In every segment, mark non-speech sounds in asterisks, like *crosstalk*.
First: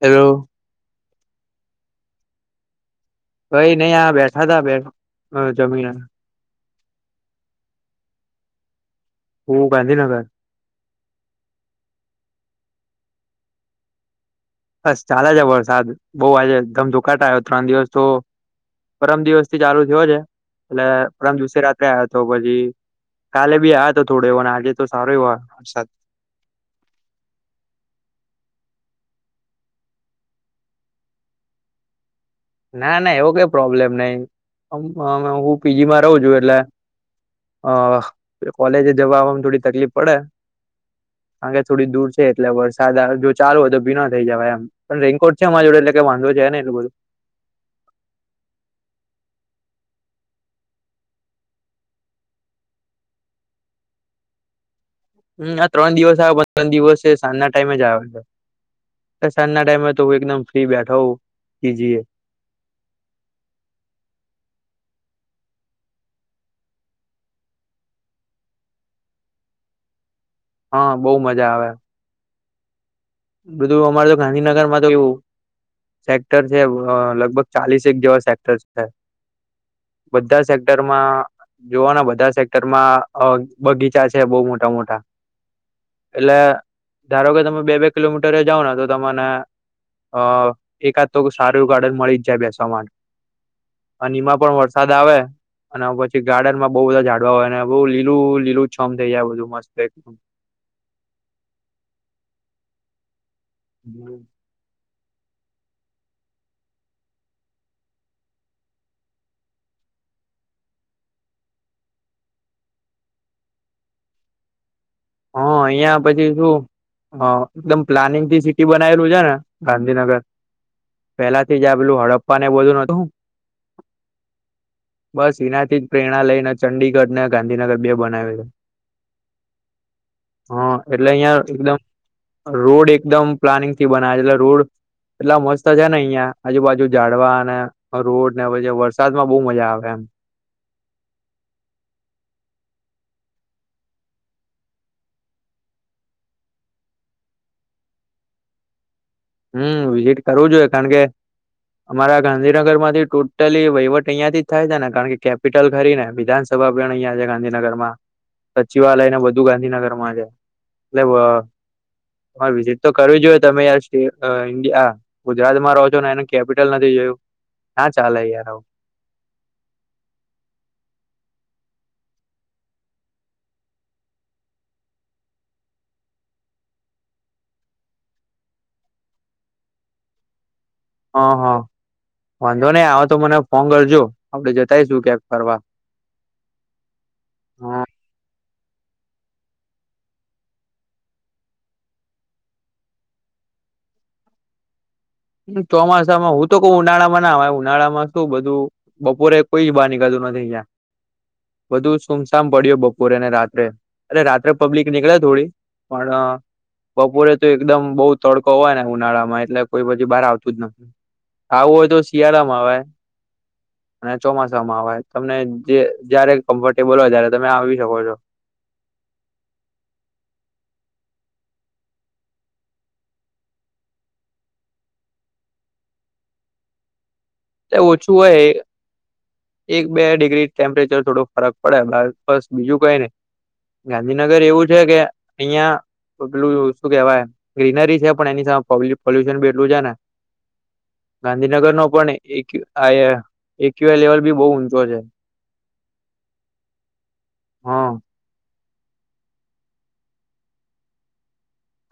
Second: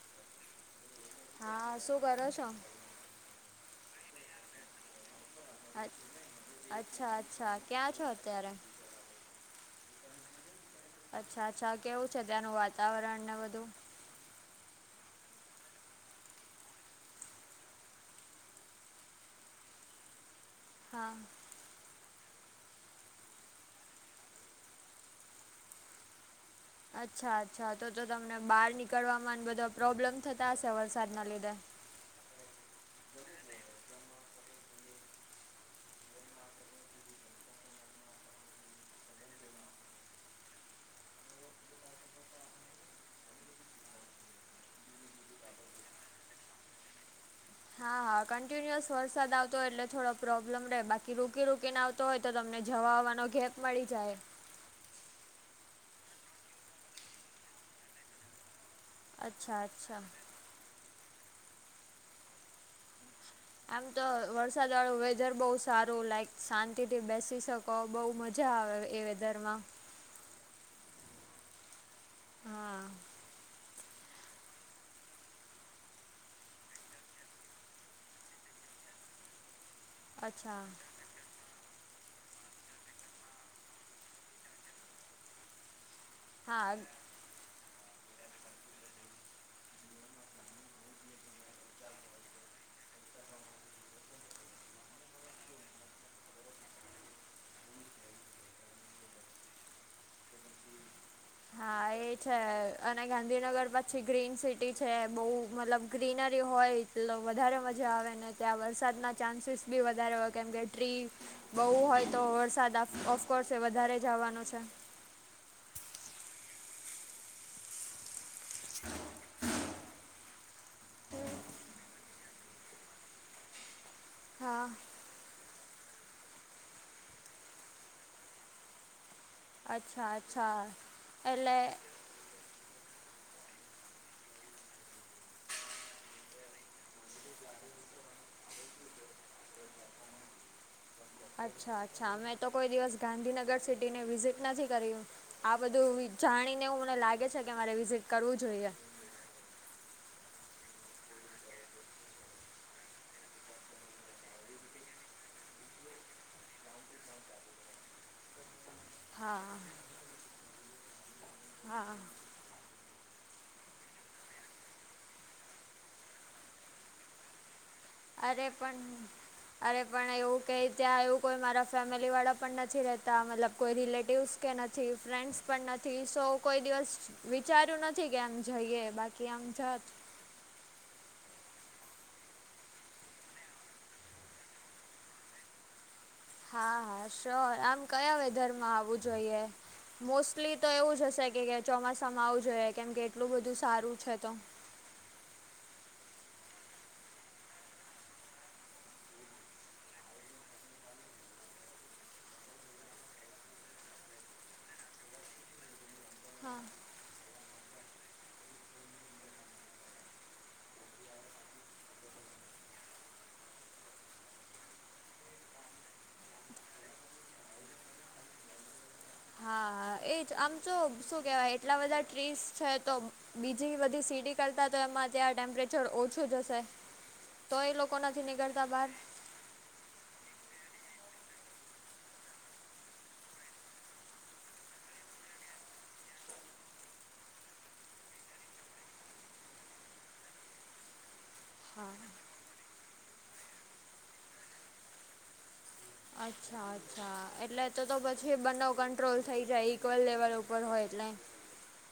Hello. હા શું કરો છો? કઈ નહી આ બેઠા તા ભાઈબંધ જોઙે અ- જમીને. અચ્છા અચ્છા ક્યાં છો અત્યારે? હું ગાંધીનગર. અચ્છા અચ્છા કેવું છે ત્યાંનું વાતાવરણ ને બધું. બસ ચાલે છે વરસાદ બઉ આજે ધમધુકાટ આવ્યો ત્રણ દિવસ તો પરમ દિવસ થી ચાલુ થયો છે, એટલે હા પરમ દિવસે રાત પછી, કાલે બી આવ તો થોડો એવો ને આજે તો સારો એ વરસાદ. અચ્છા અચ્છા તો તો તમને બહાર નીકળવામાં બધા પ્રોબ્લેમ થતા હશે વરસાદના લીધે? ના ના એવો કઈ પ્રોબ્લેમ નઈ હું પીજી માં રહું છુ એટલે. હ કોલેજ જવાવામાં થોડી તકલીફ પડે. કાર કેે થોડી દૂર છે એટલે વરસાદ જો ચાલુ હોય તો ભીનાતો જવા એમ. પણ રેનકોટ છે મારી જોડ એટલે કે વાંધો છે ને એટલુ બધું. હા હા કન્ટિન્યુઅસ વરસાદ આવતો હો એટલે થોડો પ્રોબ્લેમ રહે બાકી રોકી રોકીને આવતો હોય તો તમને જવા આવવાનો ગેપ મળી જાય. હમ આ ત્રણ દિવસ આવે પણ ત્રણ દિવસ છે સાંજના ટાઈમે જ આવે છે. સાંજ અચ્છા ના ટાઈમ અચ્છા. તો હું એકદમ ફ્રી બેઠો હો પીજીએ. આમ તો વરસાદ વાળું વેધર બહુ સારું લાઈક શાંતિ થી બેસી શક બઉ મજા આવે એ વેધરમાં. હા બહુ મજા આવે. હા. બધું અમારે તો ગાંધીનગર માં તો એવું. સેક્ટર છે લગભગ ચાલીસ એક જેવા સેક્ટર છે. બધા અચ્છા સેક્ટરમાં જોવાના બધા સેક્ટરમાં બગીચા છે બઉ મોટા મોટા. એટલે હા ધારો કે તમે બે બે કિલોમીટર જાઓ ને તો તમને અ એકાદ તો સારું ગાર્ડન મળી જ જાય બેસવા માટે. અને એમાં પણ વરસાદ આવે. અને પછી ગાર્ડનમાં બહુ બધા ઝાડવા હોય ને બહુ લીલું લીલું છમ થઈ જાય બધું મસ્ત એકદમ. હા એ છે અને ગાંધીનગર પછી ગ્રીન સિટી છે બહ મતલબ ગ્રીનરી હોય એટ વધારે મજા આવે ને ત્યાં વરસાદના ચાન્સીસ બી વધારે હોય કેમ કે ટ્રી બઉુ હોય તો વરસાદ ઓફકોર્સ એ વધારે જવાનો છે. હા અહિયાં પછી શું. હ એકદમ પ્લાનિંગ થી સિટી બનાયલું છે, ને ગાંધીનગર પેલાથી જ આ પેલું હડપ્પા ને બધુ નોતું. હા. સેનાથી જ પ્રેરણા લઈને ચંડીગઢ ને ગાંધીનગર બે બનાલુ. અચ્છા અચ્છા હા અહિયાં એટલે એકદમ રોડ એકદમ પ્લાનિંગ થી બનાવેલા રોડ એટલા મસ્ત છે ને અહિયાં આજુબાજુ જાડવા અને હ રોડ ને હ વરસાદ માં બહુ મજા આવે એમ. અચ્છા અચ્છા મે તો કોઈ દિવસ ગાંધીનગર સિટીને વિઝિટ નથી કર્યું. આ બધું જાણીને મને લાગે છે કે મારે વિઝિટ કરવું જોઈએ. હમ વિઝિટ કરવું જોઈએ કારણ કે અમારા ગાંધીનગર માંથી ટોટલી વહીવટ અહીં થી જ થાય છે ને કારણ કેપિટલ ખરી ને વિધાનસ સભા પણ અહીંયા છે ગાંધીનગરમાં. સચિવાલય ને હા બધું ગાંધીનગરમાં છે, એટલે હા. વિઝીટ તો કરવી જોઈએ તમે યાર. ઇન્ડિયા ગુજરાતમાં રહો છો ને એનું કેપિટલ નથી જોયું. ના ચાલે અરે યાર આવું પણ અરે પણ એવું ક ત્યાં એવું કોઈ મારા ફેમિલી વાળા પણ નથી રહેતા મતલબ કોઈ રિલેટિવ્સ. કે નથી ફ્રેન્ડ્સ પણ નથી સો કોઈ દિવસ વિચાર્યું નથી કે આમ જઈએ બાકી. કે આજ હા હા. વાંધો નઈ હ તો મને ફોન કરજો આપડે જતાઈશું ક્યાંક ફરવા. હા હા શ્યોર આમ કયા વેધરમાં આવવું જોઈએ? મોસ્ટલી તો એવું જ હશે કે ચોમાસામાં આવું જોઈએ કેમ કે એટલું બધું સારું છે તો. ચોમાસામાં હું તો ક ઉનાળામાં ના આવે ઉનાળા માં શું બધું. બપોરે કોઈ બહાર નીકળતું નથી જ્યાં બધું સુમસામ પડ્યો બપોરેને રાત્રે, અરે રાત્રે પબ્લિક નીકળે થોડી. પણ હા બપોરે તો એકદમ બહુ તડકો હોય ને ઉનાળા માં એટલે કોઈ બધ બહાર આવતું જ નથી આવું હોય તો શિયાળા માં આવે. અને ચોમાસામાં આવેય તમને જે જયારે કમ્ફર્ટેબલ હોય ત્યારે તમે આવી શકો છો. હા હા એજ આમ તો શું કેહેવાય એટલા બધા ટ્રીસ છે તો બીજી બધી સીટી કરતા તો એમાં ત્યાં ટેમ્પરેચર ઓછું જશે. એ ઓછું હોય. બહાર એક બે ડિગ્રી ટેમ્પરેચર થોડું ફરક પડે બસ બીજું કઈ નને. ગાંધીનગર એવું છે કે અહિયાં એટલું શું કેવાય ગ્રીનરી છે પણ એની સામે પોલ્યુશન બી એટલું છે ને. ગાંધીનગરનો પણ એક્યુ આયા એક્યુએ લેવલ બી બહુ ઉંચો છે. અચ્છા અચ્છા એટલે તો હા તો બસ. જે બંનેઉ કંટ્રોલ થઈ જાય ઇક્વલ લેવલ ઉપર હોય એટલે.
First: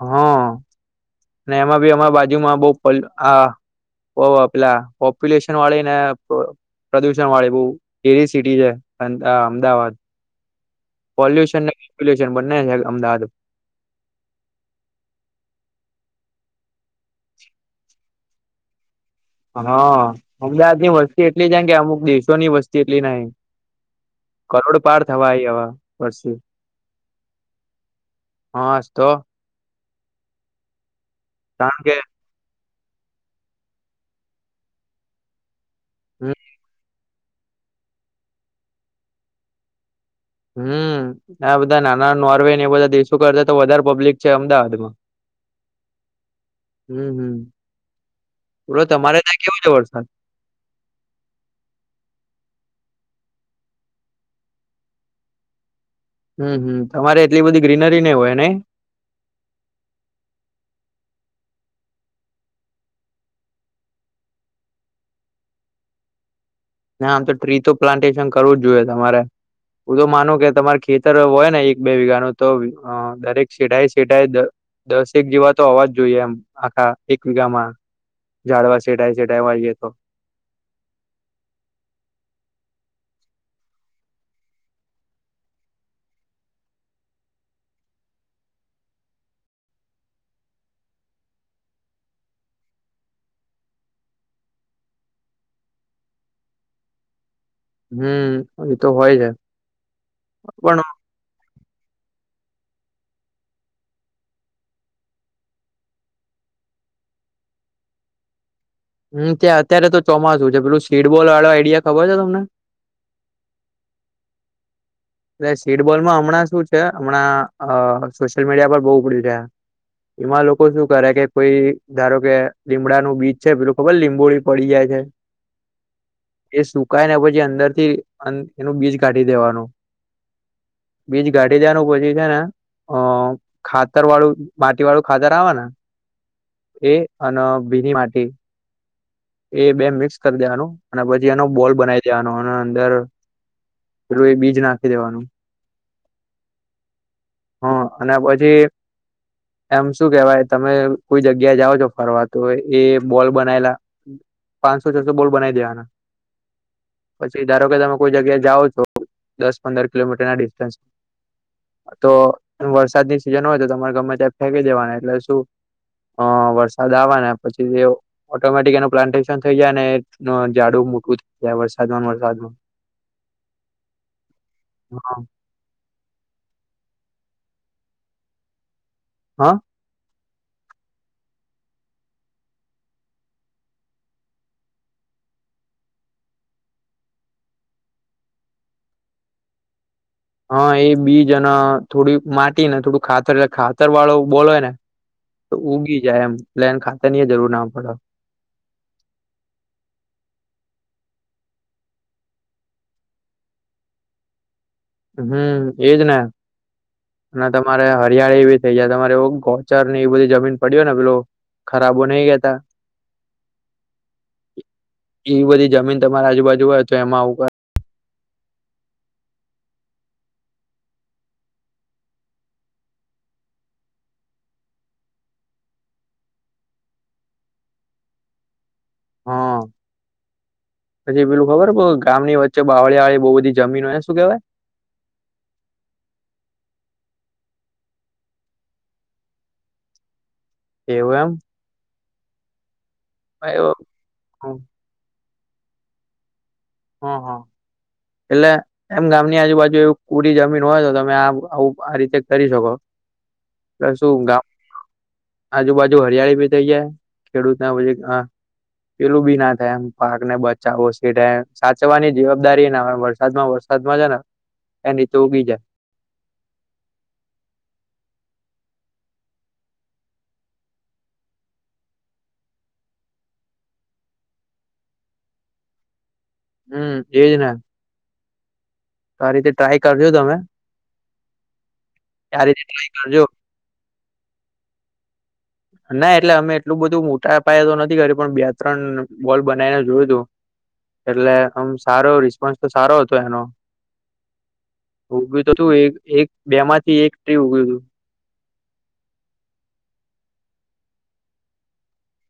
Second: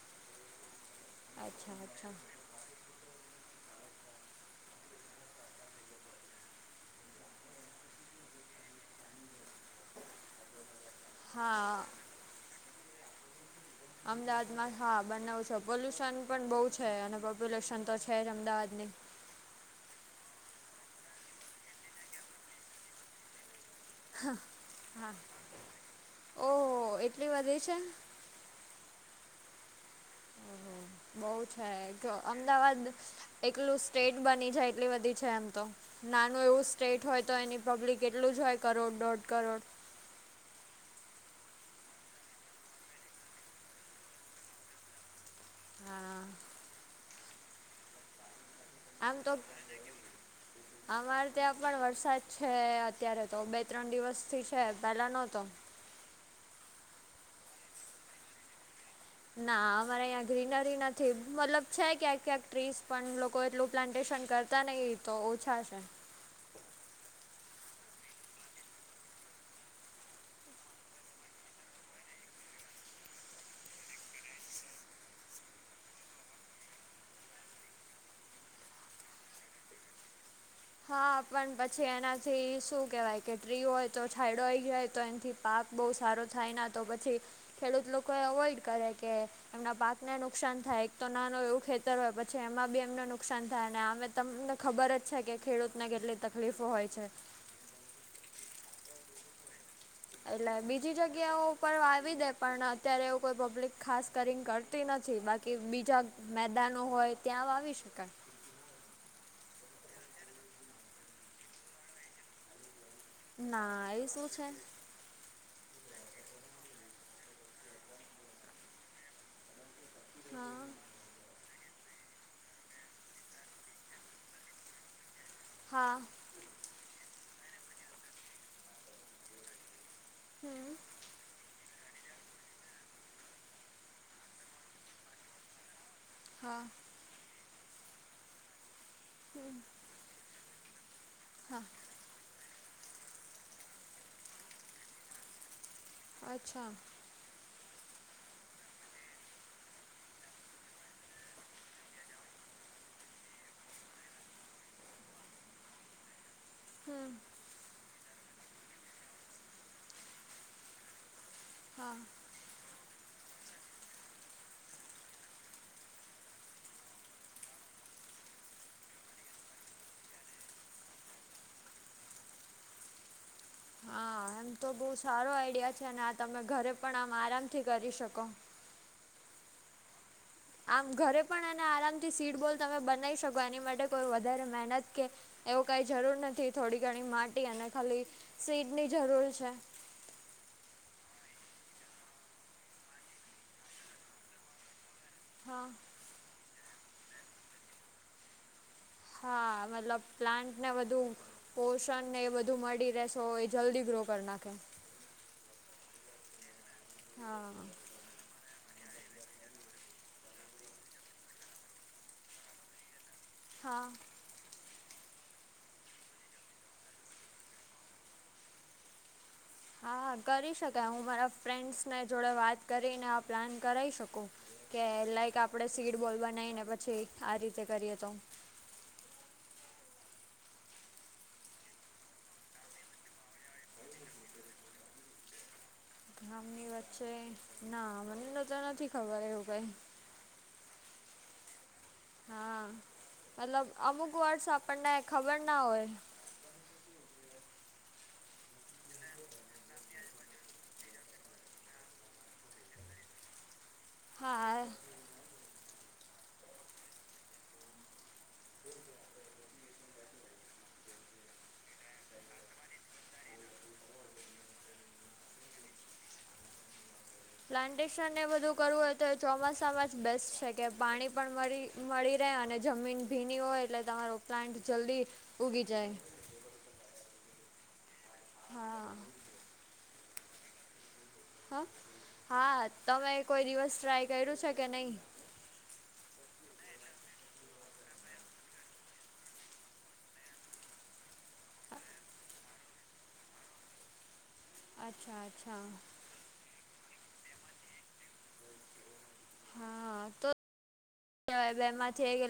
હમ્મ, ને અચ્છા એમાં બી અચ્છા અમારા બાજુમાં બહું *unintelligible* આ બહુ પેલા પોપ્યુલેશન વાળીને *unintelligible* પ્રદુષણ વાળી બહુ એવી સિટી છે અન અમદાવાદ. પોલ્યુશને હા પોપ્યુલેશન બન્ને છે અમદાવાદ. અમદાવાદમાં હા બન્નેઉ છે પોલ્યુશન પણ બહુ છે અને પોપ્યુલેશન તો છે જ અમદાવાદની. હા અમદાવાદ ની વસ્તી એટલી છે ન કે અમુક દેશો ની વસ્તી એટલી નહી. કરોડ પાર થવા આઈ હવ વસ્તી. ઓ એટલે વધે છે. હાસ્તો. ઓહો બહુ છે કારણ કે જો અમદાવાદ એકલું સ્ટેટ બની જાય એટલી બધી છે એમ તો. નાનું એવું સ્ટેટ હોય તો એની પબ્લિક એટલું જ હોય કરોડ દોઢ કરોડ. હમ્મ, આ બધા નાના નોર્વે ને એ બધા દેશો કરતા તો વધારે પબ્લિક છે અમદાવાદ માં. હા હમ્મ, હમ્મ. આમ તો અમારે ત્યાં પણ વરસાદ છે અત્યારે તો બે ત્રણ દિવસ થી છે પેલા ન તો. હમ્મ હમ્મ તમારે એટલી બધી ગ્રીનરી નહી હોય નહી. ના અમારે અહીંયા ગ્રીનરી નથી મતલબ છે ક્યાંક ક્યાંક ટ્રીસ પણ લોકો એટલું પ્લાન્ટેશન કર તા નહી તો ઓછા છે. ના આમ તો ટ્રી તો પ્લાન્ટેશન કરવું જ જોઈએ તમારે. હું તો માનું કે તમારે ખેતર હોય ને એક બે વીઘાનું તો અ દરેક શેઢાએ શેઢાએ દ દસેક જેવા તો હોવા જ જોઈએ એમ આખા એક વિઘામાં. ઝાડવા શેઢાએ શેઢાએ વાઇએ તો. હા પણ પછી એનાથી શું કહેવાય કે ટ્રી હોય તો છાંયડો આઈ ગયો હોય તો એનથી પાક બહુ સારો થાય ના તો પછી ખેડૂત લોકો એ અવોઈડ કરે કે એમના પાકને નુકસાન થાય એક તો નાનું એવું ખેતર હોય પછી એમાં બી એમને નુકસાન થાય અને અમે તમને. ખબર જ છે કે ખેડૂતને કેટલી તકલીફો હોય છે. હમ્મ એતો હોય છે. એટલે પણ બીજી જગ્યાઓ પણ વાવી દે પણ અત્યારે એવું કોઈ પબ્લિક ખાસ કરીને કરતી નથી. બાકી બીજા મેદાનો હોય ત્યાં વાવી શકાય. હમ ત્યાં અત્યારે તો ચોમાસું છે પેલું સીડબોલ વાળો આઈડિયા ખબર છે તમને? ના, એ શું છે? એટલે સીટબોલમાં હમણાં શું છે હમણાં અ સોશિયલ મીડિયા પર બહુ ઉપડ્યું છે. એમાં લોકો હા શું કરે કે કોઈ ધારો કે લીમડાનું બીજ છે પેલું ખબર લીંબોડી પડી જાય છે. હા. એ સુકાય ને પછી અંદર થી એનું બીજ કાઢી દેવાનું. હમ્મ. બીજ કાઢી દેવાંનું પછી છે ને. અ ખાતરવાળું માટી વાળું ખાતર આવે ને. હા. એ અન ભીની માટી. હમ એ બે મિક્સ કરી દેવાનું અને પછી એનો હા બોલ બનાવી દેવાનું અને, અંદર એ બીજ નાખી દેવાનું. અચ્છા. હા, અને પછી એમ શું કેવાય તમે કોઈ જગ્યા જાઓ છો ફરવા તો એ બોલ બનાયેલા પાંચસો છસો બોલ બનાવી દેવાના, હમ પછી ધારો કે તમે કોઈ જગ્યા જાઓ છો દસ પંદર કિલોમીટર ના ડિસ્ટન્સ હા તો વરસાદની સીઝન હોય તો તમારે ગમે તેમ ફેંકી દેવા એટલે શું. હ વરસાદ આવવા ને પછી ઓટોમેટિક એનો પ્લાન્ટેશન થઈ જાય ને જાડુ મોટું થઈ જાય વરસાદ વરસાદ. હા, એમ તો બહુ હા સારો આઈડિયા છે અને આ તમે ઘરે પણ આમ આરામથી કરી શકો. હા. આમ ઘરે પણ અને આરામથી સીટ બોલ તમે બનાવી શકો એની માટે કોઈ વધારે મહેનત કે એવું કઈ જરૂર નથી. થોડી ઘણી માટી અને ખાલી, સીડ ની જરૂર છે. હા, એ બીજ અને થોડી માટી ને થોડું ખાતર એટલે ખાતર વાળો બોલ હોય ને. તો હા ઉગી જાય એમ પ્લેન ખાતર નીય જરૂર ના પડે. હા, મતલબ પ્લાન્ટ ને બધુ. પોષણ ને એ બધું મળી રહેતો હોય એ જલ્દી ગ્રો કરી નાખે. હમ એજ ને, અને હા તમારે હરિયાળી એવી કે જ્યાં તમારે ગૌચર ને એ બધી જમીન પડ્યો ને પેલો ખરાબો નઇ હતા. હા. એ બધી જમીન તમારી આજુબાજુ હોય તો એમાં આવું કર હા! હા! કરી શકાય હું મારા ફ્રેન્ડ્સને જોડે વાત કરીને આ પ્લાન કરાઈ શકું. કે લાઈક આપડે સીડ બોલ બનાવીને પછી આ રીતે કરીએ તો. હા. પછી પેલું ખબર ગામની વચ્ચે બાવળિયા વાળી બો બધી જમીન હોય શું કેવાય? ગામની વચ્ચે ના મને તો નથી ખબર એવું કઈ. એવું એમ. હા, મતલબ અમુક વર્ડસ આપણને ખબર ના હોય. હા હા એટલે એમ ગામની આજુબાજુ એવું ઉડી જમીન હોય તો તમે આ આવું આ રીતે કરી શકો, કે શું ગામ હા આજુબાજુ હરિયાળી ભી થઇ જાય, ખેડૂતના પેલું બી ના થાય એમ પાકને બચાવો છે તેમ. સાચવવાની જવાબદારીને વરસાદ માં વરસાદ માં છે ને એ નીચે ઉગી જાય. પ્લાન્ટેશનને બધું કરવું હોય તો ચોમાસામાં જ બેસ્ટ છે કે પાણી પણ મળી મળી રહે અને જમીન ભીની હોય એટલે તમારો પ્લાન્ટ જલ્દી ઉઊગી જાય. હમ એ દના હા. તો આ રીતે ટ્રાય કરજો તમે. હા આ રીતે હા ટ્રાય તમે કરજો કોઈ દિવસ ટ્રાય કર્યું છે કે નહી્? ના એટલે અમે એટલું બધું મોટા અપાય તો નથી કરી પણ બે ત્રણ બોલ બનાવીને જોયું હતું. એટલે આમ સારો રિસ્પોન્સ તો સારો હતો એનો. અચ્છા ઉગ્યું તો અચ્છા તું એક એક બે માંથી એક ટ્રી ઉગયું હતું. હા તો બેમાં થ ગ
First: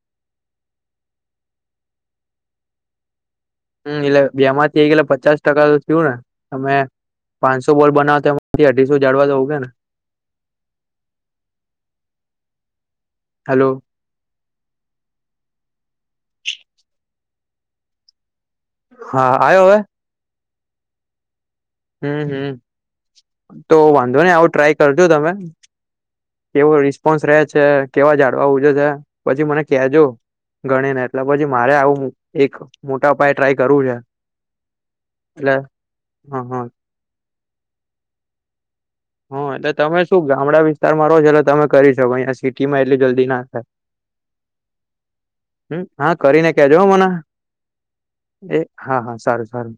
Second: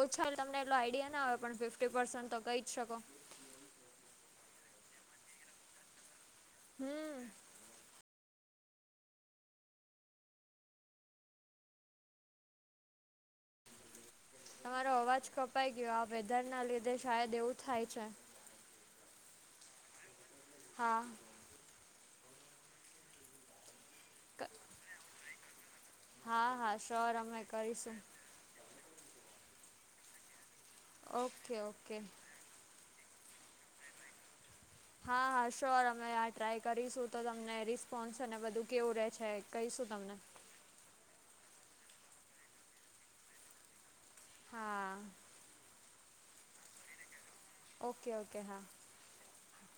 ઓછા એ તમને એટલો આઈડિયા ના આવે પણ ફિફ્ટી પસન્ટ તો કહી જ શકો. હમ્મ એટલે બેમાંથી એટલે પચાસ ટકા તો થયું ને તમે હમ પાંચસો બોલ બનાવતા પછી અઢીસો જાડવા તો ઉગે ને. હલો. તમારો અવાજ કપાઈ ગયો આ વેધરના લીધે શાયદ એવું થાય છે. હા આઓ હવે. હા. હમ્મ હમ્મ તો વાંધો નહી આવું ક- ટ્રાય કરજો તમે. હા કેવો હા શ્યોર રિસ્પોન્સ રહે અમે છે કરીશું કેવા ઝાડવા ઉજે છે. પછી મને કેજો ગણી ને એટલે પછી ઓકે મારે ઓકે આવું એક મોટા પાયે ટ્રાય કરવું છે. હા-હા એટલે શ્યોર અમે આ હ હ ટ્રાય કરીશું તો તમને રિસ્પોન્સ અને બધું કેવું રહે છે હા એટલે કહીશું તમે તમને શું ગામડા વિસ્તારમાં રહો છો એટલે તમે કરી શકો અહીયાં સિટીમાં એટલી જલ્દી ના થાય. હા. હમ્મ હા કરીને કજો હો મને. ઓકે-ઓકે હા. હા-હા સારું-સારું.